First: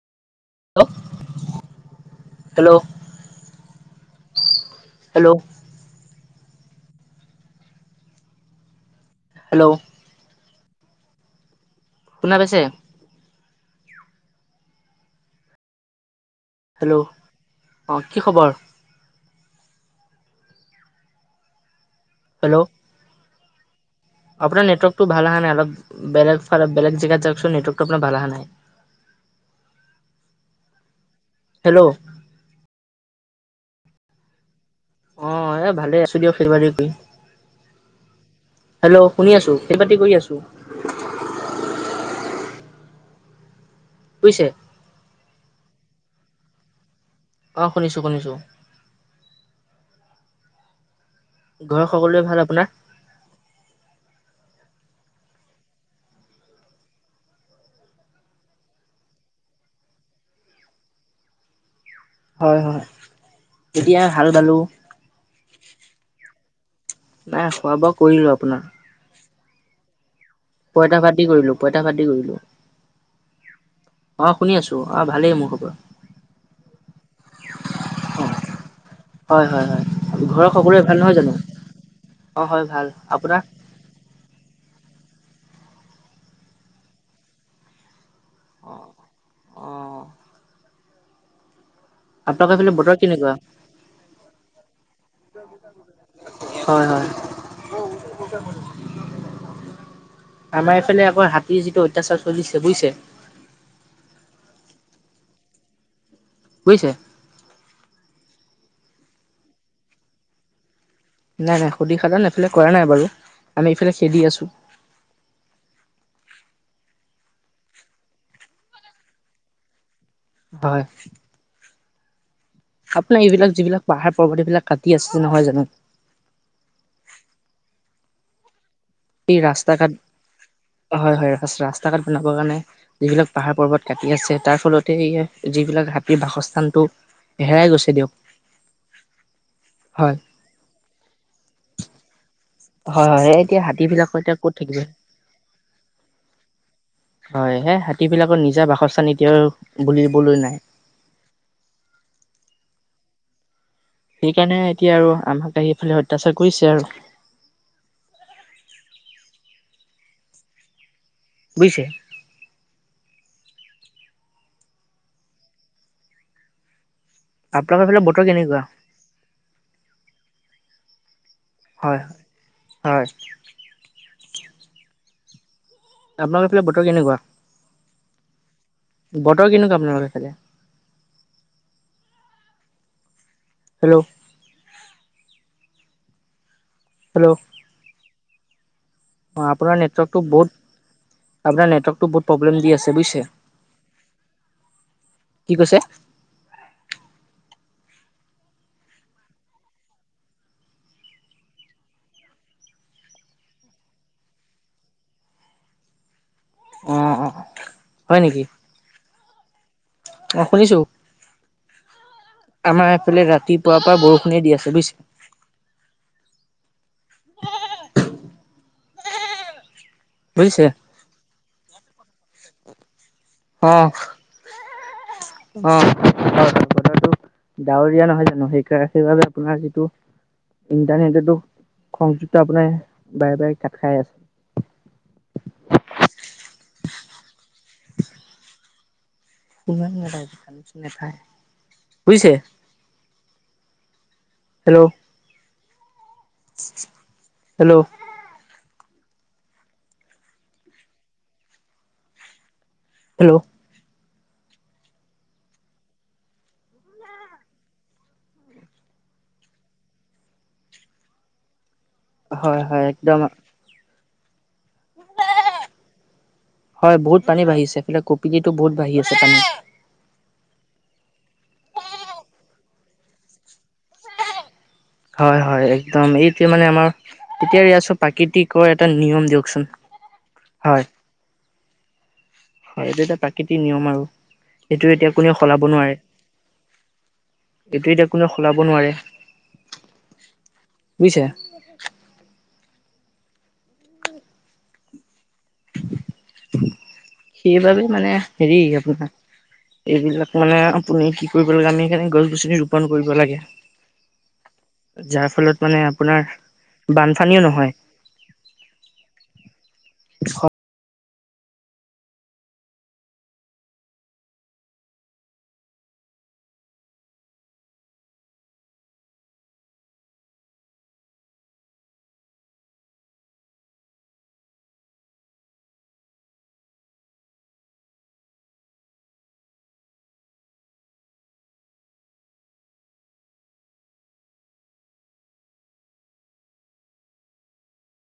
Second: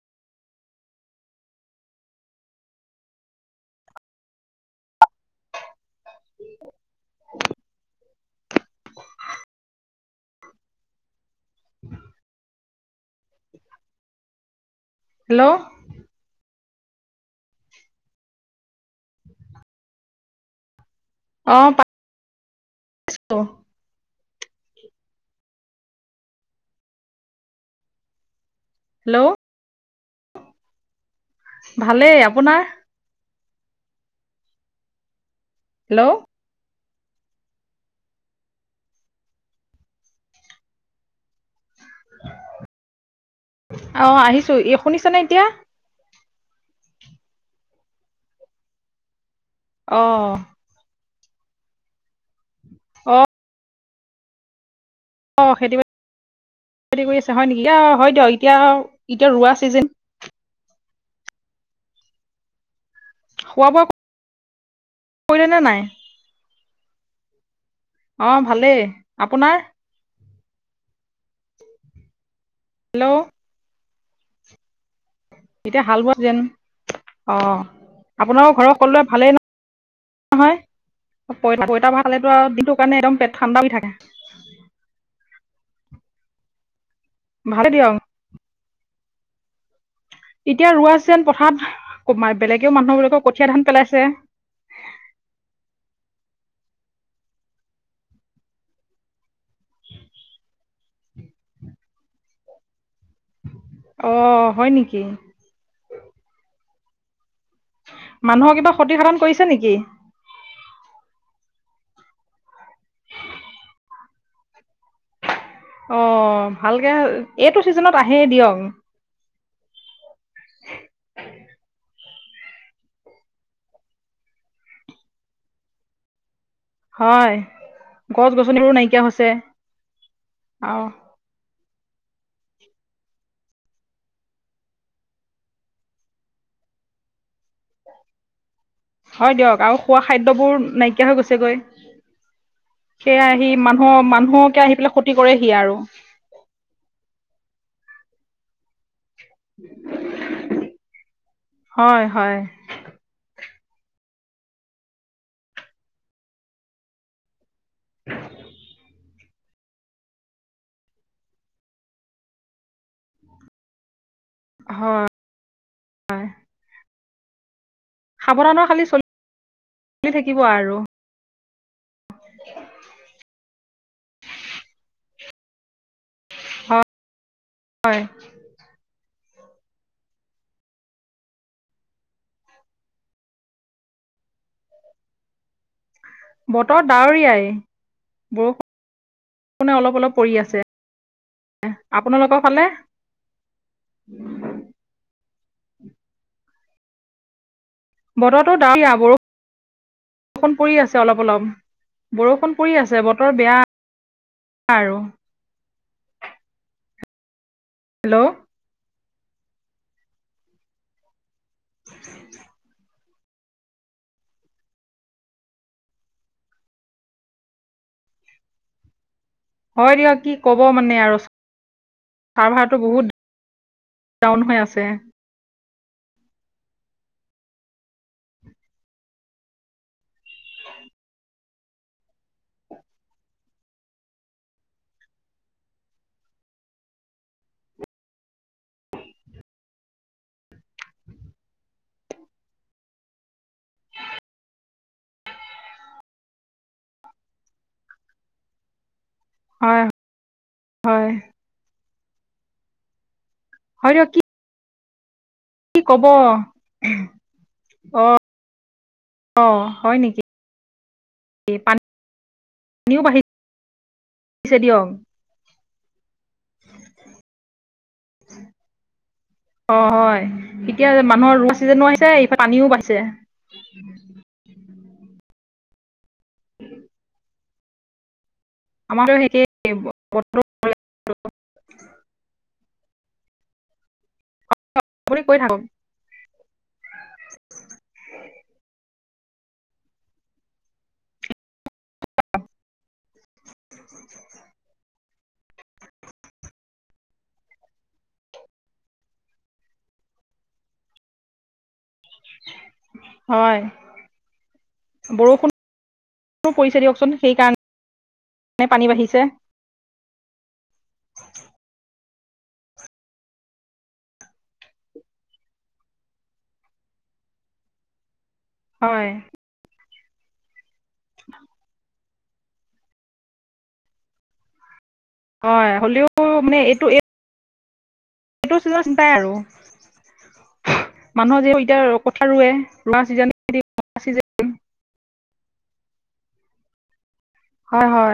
Hello hello hello শুনা পাইছে? Hello hello, অ কি খবৰ? অ পাই হেল্ল' [unintelligible] আপোনাৰ নেটৱৰ্কটো ভাল অহা নাই। অলপ বেলেগ ফালে বেলেগ জেগাত যাওঁক চোন। নেটৱৰ্কটো আপোনাৰ ভাল অহা নাই। হেল্ল' হেল্ল' ভালেই। আপোনাৰ? অ এ ভালেই হেল্ল' আছো দিয়ক খেতি বাতি কই। হেল্ল' শুনি আছো। খেতি বাতি কৰি আছোঁ। অ বুজিছে আহিছো। ই শুনিছ নে এতিয়া? অঁ শুনিছোঁ শুনিছোঁ। অঁ। ঘৰত সকলোৰে ভাল আপোনাৰ? অঁ খেতি-বাতি খেতি কৰি আছা, হয় নেকি? ইয় হয় দিয়ক এতিয়া আউ এতিয়া ৰোৱা চিজন হয়, হয়। খোৱা বোৱা এতিয়া হাল বালো কৰিলেনে নাই নাই খোৱা বোৱা অ কৰিলো আপোনাৰ। ভালেই আপোনাৰ? পইতা ভাত দি কৰিলো, পইতা ভাত দি কৰিলো। হেল্ল' অ শুনি আছো। অঁ ভালেই মোৰ খবৰ এতিয়া হাল বোৱা যেন, অ। আপোনাৰো ঘৰৰ সকলোৰে অঁ ভালেই হয় হয় হয় নহ ঘৰৰ নহয়? সকলোৰে ভাল নহয় জানো পইতা পইতা খালেটো অঁ আউ হয় দিনটো ভাল কাৰণে একদম পেট আপোনাৰ ঠাণ্ডা হৈ থাকে। [unintelligible] ভালে দিয়ক। অঁ অঁ। এতিয়া ৰোৱা চিজেন পথাৰত। কৌব মা বা এইফালে বেলেগেও বতৰ মানুহবিলাকে কেনেকুৱা? কঠীয়া ধান পেলাইছে। হয় হয়। আমাৰ এইফালে আকৌ হাতীৰ যিটো অত্যাচাৰ চলিছে বুইছে। অঁ হয় নেকি। বুইছে। মানুহৰ কিবা ক্ষতিসাধন কৰিছে নেকি। নাই নাই ক্ষতিসাধন এইফালে কৰা নাই বাৰু আমি ইফালে খেদি আছো। অ ভালকে এইটো চিজনত আহে দিয়ক। হয়। আপোনাৰ এইবিলাক যিবিলাক পাহাৰ পৰ্বত এইবিলাক কাটি আছে নহয় জানো। হয় গছ গছনিবোৰো নাইকি। এই ৰাস্তা ঘাট হয় হয় ৰাস ৰাস্তা। তাকাত বনাবৰ কাৰণে যিবিলাক পাহাৰ পৰ্বত কাটি আছে তাৰ ফলতে এইয়ে যিবিলাক হাতীৰ বাসস্থানটো। হেৰাই গৈছে দিয়ক। হয় দিয়ক আৰু খোৱা হয় খাদ্যবোৰ নাইকিয়া হৈ গৈছেগৈ। হয় সেইয়া হয় আহি এতিয়া মানুহ হাতীবিলাকৰ এতিয়া ক'ত মানুহকে থাকিব আহি পেলাই ক্ষতি কৰেহি আৰু। হয় সেই হাতী বিলাকৰ নিজা বাসস্থানে বুলিবলৈ নাই। হয় হয় সেইকাৰণে এতিয়া আৰু আমাক আহি ইফালে অত্যাচাৰ কৰিছে আৰু। [inaudible] বুজিছে। হয়, হয়। আপোনালোকৰ ফালে বতৰ কেনেকুৱা? সাৱধানত খালি চলি চলি থাকিব আৰু। হয়, হয়। [inaudible] আপোনালোকৰ বতৰ কেনেকুৱা? হয়। বতৰ কেনেকোৱা আপোনালোকৰ ফালে? হেল্ল' বতৰ ডাৱৰীয়াই বৰষুণ। অ'আপোনাৰ নেটৱৰ্কটো বহুত আপোনাৰ নেটৱৰ্কটো বহুত আপোনালোকৰ প্ৰব্লেম ফালে দি আছে বুইছে। কি কৈছে? বতৰতো ডাৱৰীয়া বৰষুণ। বৰষুণ পৰি আছে অলপ অলপ বৰষুণ পৰি আছে বতৰ বেয়া। আৰু। অঁ অঁ হয় হেল্ল' নেকি। অ'শুনিছো, আমাৰ ফালে ৰাতিপুৱাৰ পৰা বৰষুণে দি আছে বুজিছে। [unintelligible] হয় দিয়ক কি ক'ব বুজিছে মানে আৰু চাৰ্ভাৰটো বহুত। অ ডাউন হৈ আছে। অ', বতৰটো ডাৱৰীয়া নহয় জানো সেইকাৰণে সেইবাবে আপোনাৰ যিটো ইণ্টাৰনেটতটো সংযুক্ত আপোনাৰ বাৰে বাৰে কাত খাই আছে। [inaudible] [inaudible] [unintelligible] বুজিছে। হেল্ল' হেল্ল' হয়, হয়। হেল্ল' [unintelligible] কি কব, অ'। অ' হয় নেকি। হয়, হয়, পানীও একদম। বাঢ়িছে [unintelligible] হয় বহুত পানী বাঢ়িছে কপিলিটো বহুত বাঢ়ি আছে পানী। অঁ হয় এতিয়া মানুহৰ ৰোৱা চিজনো আহিছে ইফালে পানীও বাঢ়িছে। হয়, হয়, একদম এইটোৱে মানে আমাৰ এতিয়া এয়া চব প্ৰাকৃতিক। কৰ এটা আমাৰো নিয়ম একেই দিয়কচোন হয়। হয় এইটো এটা প্ৰাকৃতিক নিয়ম আৰু। এইটো এতিয়া আপুনি কোনেও কৈ থাকক সলাব নোৱাৰে, এইটো এতিয়া কোনেও সলাব নোৱাৰে। বুজিছে। অ'। সেইবাবে মানে হেৰি আপোনাৰ। এইবিলাক মানে আপুনি কি কৰিব লাগে আমি সেইণে গছ গছনি ৰৰুপন কৰিব লাগে। হয় যাৰ বৰষুণো ফলত মানে আপোনাৰ বান পানীও নহয়। এনে পানী বাঢ়িছে। হয় উ হয় হ'লেও মানে এইটো এই, সেইটো চি চিন্তাই আৰু মানুহৰ যিহেতু এতিয়া কথা ৰুৱে মা জনি জন হয় হয়